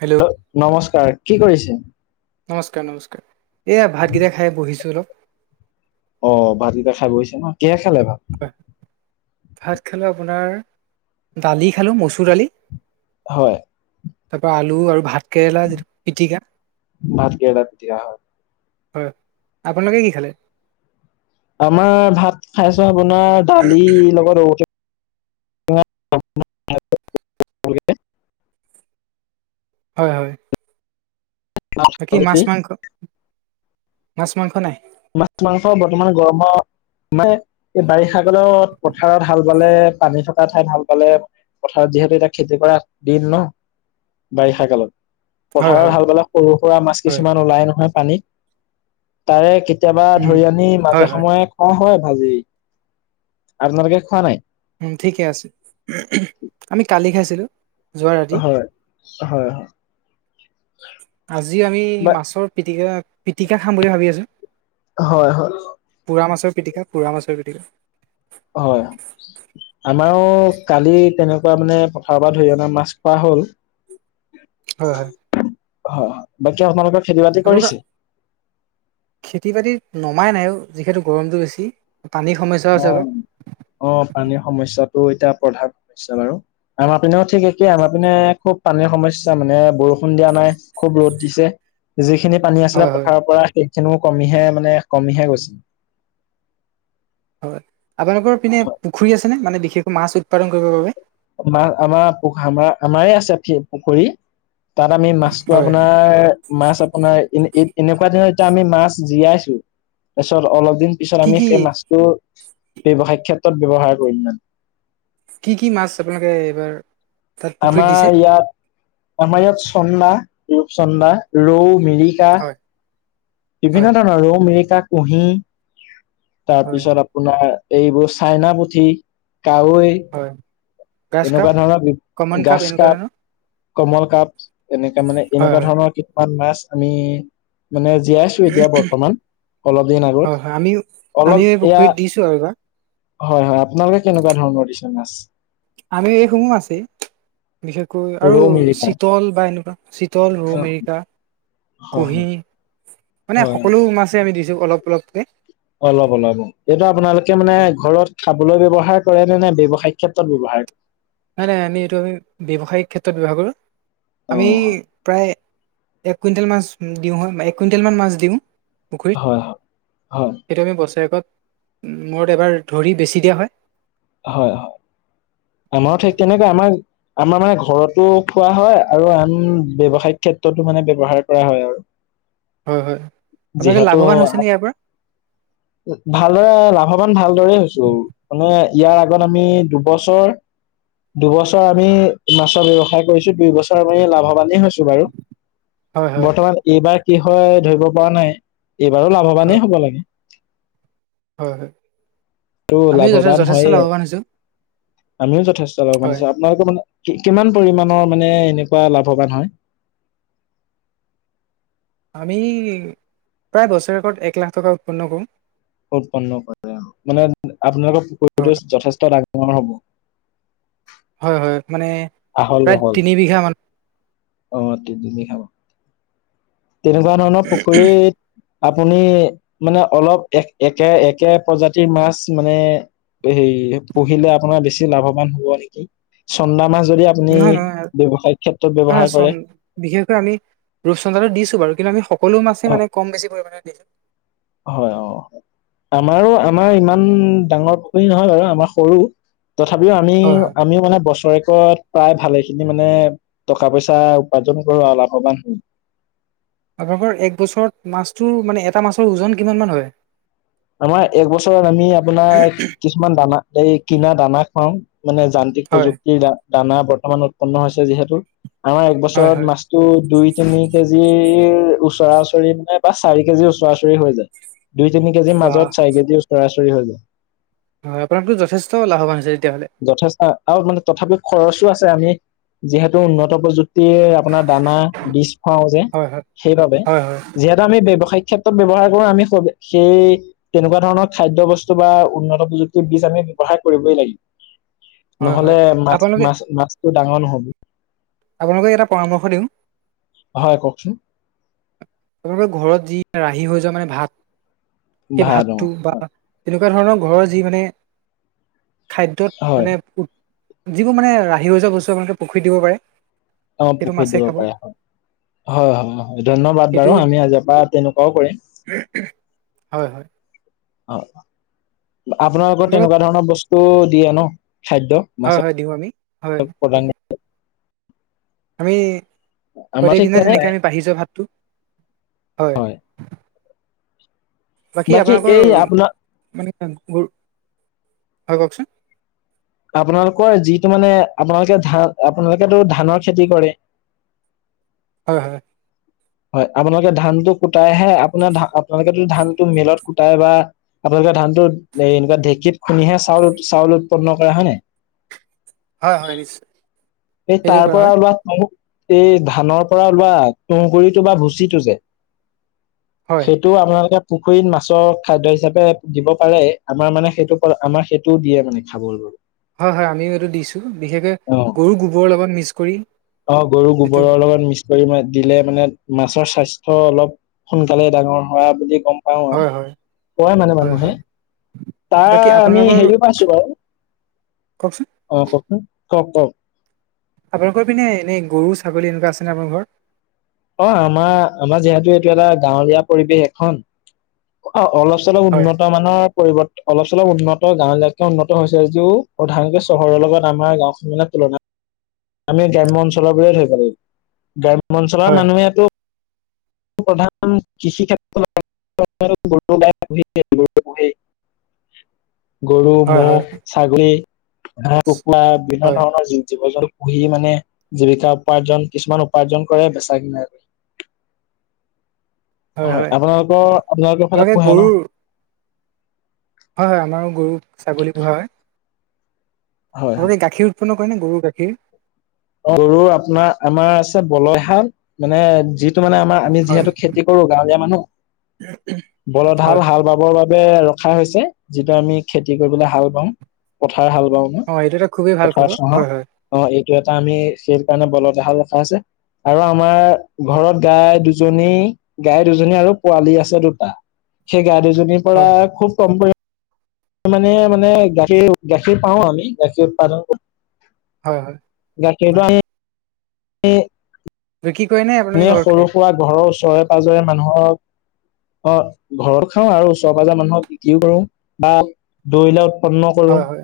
Hello নমস্কাৰ কি কৰিছে নমস্কাৰ নমস্কাৰ এইয়া ভাতকেইটা খাই বহিছোঁ অলপ অ ভাতকেইটা খাই বহিছে ন কিহে খালে ভাত ভাত খালোঁ আপোনাৰ দালি খালো মচুৰ দালি হয় তাৰ পৰাা আলু আৰু ভাত কেৰেলা যিটো পিটিকা ভাত কেৰেলা পিটিকা হয়। হয় আপোনালোকে কি খালে আমাৰ ভাত খাইছ আপোনাৰ দালিৰ লগত ৰ [unintelligible] হয় হয় বাকী মাছ মাংস মাছ মাংস নাই মাছ মাংস বৰ্তমান গৰমৰ মানে এই বাৰিষাাগলত পথাৰত হাল পালে পানী থকা ঠাইত হাল পালে পথাৰত যিহেতু এতিয়া খেতি কৰা দিন ন বাৰিষা কালত হয় পথাৰত হয় হাল বালে সৰু সুৰা মাছ হয় কিছুমান ওলাই নহয় পানীত তাৰে কেতিয়াবা উম ধৰি আনি হয় মাজে হয় সময়ে খোৱা হয় ভাজি আপোনালোকে খোৱা নাই উম ঠিকে আছে আমি কালি খাইছিলো যোৱা ৰাতি হয় হয় হয় আজিও আমি বা মাছৰ পিটিকা পিটিকা খাম বুলি ভাবি আছো হয় হয় পোৰা মাছৰ পিটিকা পুৰা মাছৰ পিটিকা হয় আমাৰো কালি তেনেকুৱা মানে পথাৰৰ পৰা ধৰি অনা মাছ খোৱা হ'ল। হয়, হয়। হয়, বাকী আপোনালোকৰ খেতি বাতি আপোনালোকৰ কৰিছে? খেতি বাতিত নমাই নাইও যিহেতু গৰমটো বেছি। পানীৰ সমস্যাও অ, আছে অলপ অ, পানীৰ সময়চিয়েত এতিয়া প্ৰধান সমস্যা বাৰু আমাৰ পিনেও ঠিক একেই আমাৰ পিনে খুব পানীৰ সমস্যা মানে ব বৰষুণ দিয়া নাই খুব ৰদ দি যিখিনি পানী হয় আছিলে হয় পথাৰৰ পৰা সেইখিনিও কমিহে মানে কমিহে গৈছিল। হয় আপোনালোকৰ পিনে পুখুৰী আছে নে মানে বিশেষকৈ মাছ উৎপাদন কৰিবৰ বাবে? আমাৰ আমাৰু আমাৰ আমাৰে আছে পুখুৰী। তাত আমি মাছটো হয়। আপোনাৰ মাছ আপোনাৰ ইন ইদ এনেকুৱা দিনত এতিয়া আমি মাছ জীয়াইছো তাৰপিছত অলপ দিন পিছত কি আমি কি সেই মাছটো ব্যৱসায়িক ক্ষেত্ৰত ব্যৱহাৰ কৰি্ম। কি কি মাছ আপোনালোকে এইবাৰ তাত পুখুৰীত দিছে? আমাৰ ইয়াত আমাৰ ইয়াত চন্দা চন্দনা ৰৌ মিৰিকা হয় বিভিন্ন হয় ধৰণৰ ৰৌ মিৰিকা কুঁহি হয় তাৰপিছত আপোনাৰ এইবোৰ চাইনা পুঠি কাৱৈ হয় গ্ৰাছ কাপ, এনেকুৱা ধৰণৰ বি কমন গাজ এনেকুৱা কাপ ধৰণৰ কমল কাপ এনেকে মানে হয় এনেকুৱা হয় ধৰণৰ কিছুমান মাছ আমি মানে জীয়াইছো এতিয়া বৰ্তমান অলপ দিন হয় আগত হয় আমিও আমিও অলপ এই এয়া পুখুৰীত দিছো আৰু এইবাৰ হয় হয় আপোনালোকে কেনেকুৱা ধৰণৰ দিছে মাছ? আমি এইসমূহ আছে। বিশেষকৈ আৰু ৰৌ মিৰিকা চিতল বা এনেকুৱা চিতল অ ৰৌমেৰিকা। হয় কুহি হয় মানে হয় সকলো মাছে আমি দিছো অলপ অলপকে। অলপ অলপ অ, এইটো আপোনালোকে মানে ঘৰত খাবলৈ ব্ৱহাৰ কৰে নে নে ব্যৱসায়িক ক্ষেত্ৰত ব্যৱসায় নাই নাই আমি এইটো আমি ব্যৱসায়িক ক্ষেত্ৰত ব্য্ৱহাৰ কৰো। আমি অ', প্ৰায় এক কুইণ্টেল মাছ দিওঁ হয় এক কুইণ্টেল মান মাছ দিওঁ। পুখুৰীত হয় হয় হয় সেইটো আমি বছৰেকত মূৰত এবাৰ ধৰি বেছি দিয়া হয়। হয়। আমাৰো ঠিক তেনেকে আমাৰ আমাৰ মানে ঘৰতো খোৱা হয় আৰু আম ব্য্ৱসায় ক্ষেত্ৰতো মানে ব্যৱহাৰ কৰা হয় আৰু। হয়, হয় আপোনালোকে যিহেতু লাভৱান হৈছে নি ইয়াৰ পৰা? ভালদৰে লাভৱান ভালদৰে হৈছো মানে ইয়াৰ আগত আমি দুবছৰ দুবছৰ আমি মাছৰ ব্য়ৱসায় কৰিছো দুই বছৰ আমি লাভৱানেই হৈছো। বাৰু হয় হয় বৰ্তমান এইবাৰ কি হয় ধৰিব পৰা নাই। এইবাৰো হয় লাভৱানেই হ'ব লাগে। হয়। আৰু আমিও যথে লাভৱান যথেষ্ট লাভৱান হৈছোঁ হয়য়ে আমিও যথেষ্ট লাভৱান হয় আছো আপোনালোকৰ মানে কিমান পৰিমমানৰ মানে এনেকুৱা লাভৱান হয়? আমি প্ৰায় বছৰেকত এক লাখ টকা উৎপন্ন কৰোঁ। উৎপন্ন কৰে আৰু মানে আপোনালোকৰ হয় পৰিৱেশ যথেষ্ট ডাঙাঙৰ হ'ব। হয় হয় মানে আহল প্ৰায় বহল তিনি বিঘা মান। অ তিনিবিঘা তেনেকুৱা ধৰণৰ পুখুৰীত আপুনি মানে অলপ এক একে একে প্ৰজাতিৰ মাছ মানে এইে পু়িলে আপোনাৰ বেছি লাভবান হব নেকি চন্দাম মাছ যদি আপুনি নহয় নহয় নহয় ব্যৱসায় ক্ষেত্ৰত ব্যৱহাৰ কৰে। ৰূপচন্দ্ৰাটো দিছো বাৰু, কিন্তু আমি সকলো মাছেই মানে কম বেছি পৰিমাণে দি হয় অ'। আমাৰো, আমাৰ ইমান ডাঙৰ পুখুৰী নহয় বাৰু, আমাৰ সৰু। তথাপিও আমি, হয় হয় আমিও মানে বছৰে ক'ত, প্ৰায় ভালে খিনি মানে টকা পইচা উপাৰ্জন কৰো আৰু লাভৱান হ আপোনালোকৰ এক বছৰত মাছটোৰ মানে, এটা মাছৰ ওজন কিমান মান হয়। আমাৰ এক বছৰত আমি আপোনাৰ কিছুমান দানা, এই কিনা দানা খুৱও। মানে যান্ত্ৰিক হয় প্ৰযুক্তিৰ দ, দানা বৰ্তমান উৎপন্ন হৈছে যিহেতু। আমাৰ হয় হয় একবছৰত মাছটো দুই তিনি কেজিৰ ওচৰা-ওচৰি মানে বা চাৰি কেজি ওচৰা-ওচৰি হৈ যায়, দুই তিনি কেজি বাহ মাজত চাৰি কেজি ওচ ওচৰা-ওচৰি হৈ যায়। হয়, আপোনাৰতো যথেষ্ট লাভৱান হৈছে। তেতিয়াহ'লে যথেষ্ট আৰু মানে, তথাপি খৰচো আছে আমি যিহেতু উন্নত প্ৰযুক্তি আপোনাৰ দানা বীজ খুৱাও যে হয় হয় সেইবাবে, হয় হয় যিহেতু আমি ব্যৱসায়িক ক্ষেত্ৰ ব্যৱহাৰ কৰো, আমি স সেই তেনেকুৱা ধৰণৰ খাদ্য বস্তু বা উন্নত প্ৰযুক্তিৰ বীজ আমি ব্যৱহাৰ সহায় কৰিবই লাগিব। হয় হয় নহ'লে, মাছ মাছ মাছটো ডাঙৰ নহ'ব। আপোনালোকক এটা পৰামৰ্শ দিওঁ। হয় কওঁকচোন। আপোনালোকৰ ঘৰত যি ৰাহি হৈ যোৱা মানে ভাত, সেই ভাল অ ভাতটো বা তেনেকুৱা ধৰণৰ ঘৰৰ যি মানে, খাদ্যত হয় মানে যিবোৰ মানে ৰাহি ৰই যোৱা বস্তু, আপোনালোকে পুখুৰীত দিব পাৰে। অ' সেইটো পুখুৰীত মাছে দিব খাব পাৰে হয়। হয় হয় হয় ধন্যবাদ। সেইটো বাৰু আমি আজিৰ পৰা তেনেকুৱাও কৰিম। হয় হয় অ', আপোনালোকৰ আপোনালোক তেনেকুৱা ধৰণৰ বস্তু দিয়ে ন? খাদ্য, হয় হয় দিওঁ আমি হয় মাছৰ দিম প্ৰদান আমি আমাৰ প্ৰত্যেক ঠিক দিনাই তেনে তেনেকে আমি বাঢ়ি যোৱা ভাতটো, হয়। বাকী আপোনালোকৰ এই আপোনাৰ মানে হয় কওঁকচোন? আপোনালোকৰ যিটো মানে, আপোনালোকে ধান আপোনালোকোটো ধানৰ খেতি কৰে। [unintelligible] হয় হয়। হয়, আপোনালোকে ধানটো কুটাইহে, আপোনাৰ ধ আপোনালোকে ধানটো মেলত কুটাই বা আপোনাল এ ধানতো, এ এনেকুৱা ঢেঁকীত খুন্দিহে চাউল চাউল উৎপন্ন কৰে হয় ন। হয় হয়, নিশ্চয় এই সেইটোৱে তাৰ কৰা হয় পৰা চি এই ধানৰ পৰা ওলোৱা তুঁহগুৰিটো বা ভুচিটো যে, হয় সেইটো আপোনালোকে পুখুৰীত মাছৰ খাদ্য হিচাপে দিব পাৰে। আমাৰ মানে সেইটো, আমাৰ সেইটোও দিয়ে মানে খাবলৈ। হয় হয়, আমিও এইটো দিছোঁ, বিশেষকৈ অ গৰু গোবৰৰ লগত মিক্স কৰি। অ' গৰু যিটো গোবৰৰ লগত মিক্স কৰি দিলে মানে- মাছৰ স্বাস্থ্য অলপ সোনকালে ডাঙৰ হোৱা বুলি গ'ম পাওঁ, হয় হয় কয় মানে হয় হয় মানুহে। তাৰ বাকী আমি আপোনালোকৰ হেৰিও পাইছো বাৰু। কওকচোন অ' কওঁকচোন ক'ক ক'ক। আপোনালোকৰ পিনে এনেই গৰু ছাগলী এনেকুৱা আছেনে? আপোনালোকৰ অ' আমাৰ, আমাৰ যিহেতু এইটো এটা গাঁৱলীয়া পৰিৱেশ এখন। অ', অলপ চলপ হয় উন্নত মানৰ পৰিৱৰ্তন অলপ চলপ উন্নত গাঁও এলাকে উন্নত হৈছে যদিও সধাৰানকে চহৰৰ লগত আমাৰ গাওখন মে তুলনাাত আমি গ্ৰাম্য অঞ্চলৰ বো থৰি পাৰিম গ্ৰাম্য অঞ্চলৰ হয় মানুহেতটো প্ৰধান কৃষি ক্ষেত্ৰ [unintelligible] গৰু হয় মু'হ হয় ছাগলী হহ কুকুৰা বিভিন্ন হয় ধৰণৰ জীৱ জন্তু বহি মানে জীৱিকা উপাৰ্জন কিছুমান উপাৰ্জন কৰে বেচা কিনাক হয় আপোনালোকৰ আপোনালোকৰ সদ আপোনালোকে পোঢ়ে ন গৰুৰ হয় হয় আমাৰো গৰু ছাগলীবোৰ হয় হয় আৰু হয় এই গাখীৰ উৎপন্ন কৰে নে গৰুৰ গাখীৰ গৰু আপোনাৰ আমাৰ আছে বলয়হা মানে যি মানে আমাৰ আমি হয় যিহেতু খেতি কৰো গাঁৱলীয়া মানুহ বল হয় হাল হয়। হাল বাবৰ বাবে ৰখা হৈছে যিটো আমি খেতি কৰিবলৈ হাল বওঁ পথাৰ হাল বাও ন অ এইটো এটা খুবেই ভাল পথাৰ খবৰ চহা হয় হয় অ এইটো আমি সেই কাৰণে বলতাল ৰখা আছে আৰু আমাৰ হয় ঘৰত গাই দুজনী গাই দুজনী আৰু পোৱালী আছে দুটা সেই গাই দুজনীৰ পৰা হয় খুব কম পৰি মানে মানে গাখীৰ গাখীৰ পাও আমি গাখীৰ উৎপাদন কৰো হয় হয় হয় এ বিক্ৰী কৰে নে আপোনালোকে এনে ঘৰত সৰু খায় সুৰা ঘৰৰ ওচৰে পজৰে মানুহৰ অ ঘৰত খাও আৰু ওচৰ পাঁজৰ মানুহক বিক্ৰীও কৰো বা দৰিলা উন্ন কৰো হয় হয়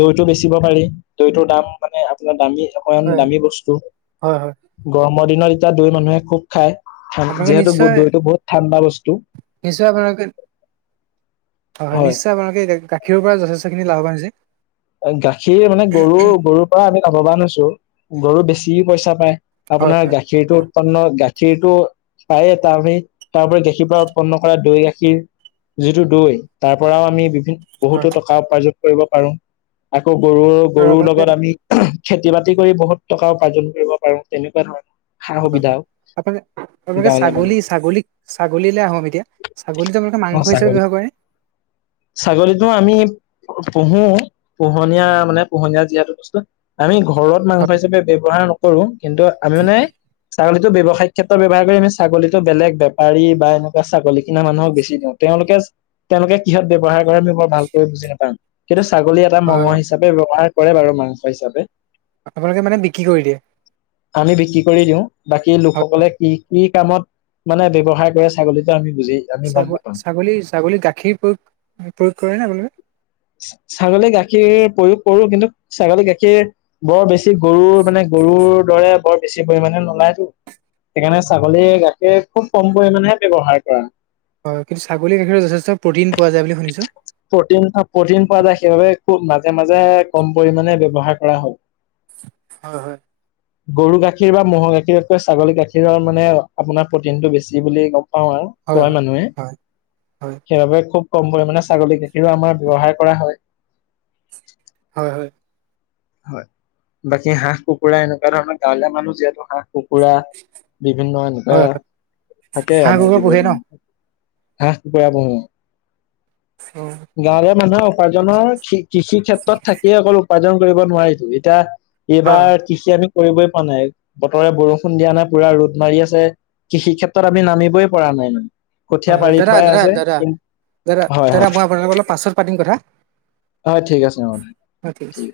দৈতটো বেচিব পাৰি দৈটোৰ দাম মানে আপোনাৰ দামী অকমান হয় দামী বস্তু হয় হয় গৰমৰ দিনত এতিয়া দুই মানুহে খুব খায়। আপোনালোকে যিহেতু গুৰ নিশ্চয় দৈটো বহুত ঠাণ্ডা বস্তু। নিশ্চয় আপোনালোকে হয় হয় নিশ্চয় আপোনালোকে গাখীৰৰ পৰা যথেষ্টখিনি লাভৱানছে। গাখীৰ মানে, গৰু গৰুৰ পৰা আমি লাভৱান হৈছো গৰু বেছি পইচা পায়। হয় আপোনাৰ হয় গাখীৰতটো উৎপন্ন গাখিৰ সিৰটো পায়ে, তাৰ উপৰি তাৰপৰা গাখীৰ পৰা উৎপন্ন কৰা দৈ গাখীৰ যিটো দৈ, তাৰ পৰাও আমি বিভি হয় বহুতো টকা উপাৰ্জন কৰিব পাৰো আকৌ গৰু আৰু গৰুৰ আপোনালোকে লগত আমি খেতি বাতি কৰি বহুত টকা উপাৰ্জন কৰিব পাৰো তেনেকুৱা ধৰণৰ। সা হয় হয় সুবিধাও আপোন আপোনালোকে গাঁৱলীয়া ছাগলী মানুহ ছাগলী ছাগলীলৈ আহো এতিয়া ছাগলী মাংস হিচাপে ব্যবহাৰ কৰে। ছাগলীতো আমি পোহো, পোহনীয়া মানে পোহনীয়া যিহেতু বস্তু আমি ঘৰত মাংস হয় হিচাপে ব্যৱহাৰ নকৰো কিন্তু আমি মানে চাগ ৱসায় ক্ষেতত ব্ৱহাৰ কৰি, আমি ছাগলীতো, বলেগ বেপাৰী বা এনেকুৱা ছাগলী কিনা মানুহক বেছি দিওঁ, তেওঁলোকে তেওঁলোকে কিহত ব্যৱহাৰ কৰে আমি বৰ ভালকৈ বুজি নাপাম, কিন্তু ছাগলী এটা মঙহ হয় হিচাপে ব্যৱহাৰ কৰে বাৰু মাংস হিচাপে আপোনালোকে মানে বিক্ৰী কৰি দিয়ে। আমি বিক্ৰী কৰি দিওঁ বাকী হয় হয় লোকসকলে কি কি কামত মানে ব্যৱহাৰ কৰে ছাগলীতটো আমি বুজি আমি গম ছাগল নাপাম ছাগলী ছাগলী গাখীৰ প্ৰয়োগ প্ৰয়োগ কৰেনে আপোনালোকে ছাগলী গাখীৰ প্ৰয়োগ কৰো, কিন্তু ছাগলী গাখীৰ বৰ বেছি গৰুৰ মানে গৰুৰ দৰে বৰ বেছি পৰিমমানে নোলাইতো। সেইকাৰণে ছাগলীয়ে গাখিৰ খুব কম পৰিমামানেহে ব্যৱহাৰ কৰা। হয় কিন্তু ছাগলী গাখিতো প্ৰটিন পোৱা যায় বুলি শুনিছো প্ৰটিন প্ৰটিন পোৱা যায় সেইবাবে খুব ন মাজে মাজে কম পৰিমমানে ব্যৱহাৰ কৰা হয়। হয় হয় গৰু গাখীৰ বা ম'হৰ গাখীৰতকৈ ছাগলী গাখীৰৰ মানে আপোনাৰ প্ৰটিন টো বেছি বুলি ক পাওঁ আৰু হয় কয় মানুহে, হয় হয় সেইবাবে খুব কম পৰিমাণে ছাগলীক তেওঁ আমাৰ ব্যৱহাৰ কৰা হয়। হয় হয়। হয়, বাকী হাঁহ কুকুৰা এনেকুৱা ধৰণৰ গাঁৱলীয়া মানুহ যিহেতু হাঁহ কুকুৰা বিভিন্ন এনেকুৱা, হয় হয় থাকে হাঁহ আমাৰ কুকুৰা জীৱ পোহে ন অ জন্তু হাঁহ কুকৰা বহ গাঁৱৰে মানুহে উপাৰ্জনৰ কৃষি ক্ষেত্ৰত থাকিয় অকল উপাৰ্জন কৰিব নোৱাৰিতো, এতিয়া হয় হয় এইবাৰ কৃষি আমি কৰিবই পোৱা নাই বতৰে বৰষুণ দিয়া নাই পুৰা ৰ'দ মাৰি আছে। কৃষি ক্ষেত্ৰত আমি নামিবই পৰা নাই মানে। কঠীয়া হয়, হয়, পাৰি দাদা থোৱাই দাদা আছে দাদা দাদা হয় দাদা হয় মই আপোনালোকৰ অলপ পাছত পাতিম কথা। হয় ঠিক আছে হবদে। অ ঠিক আছে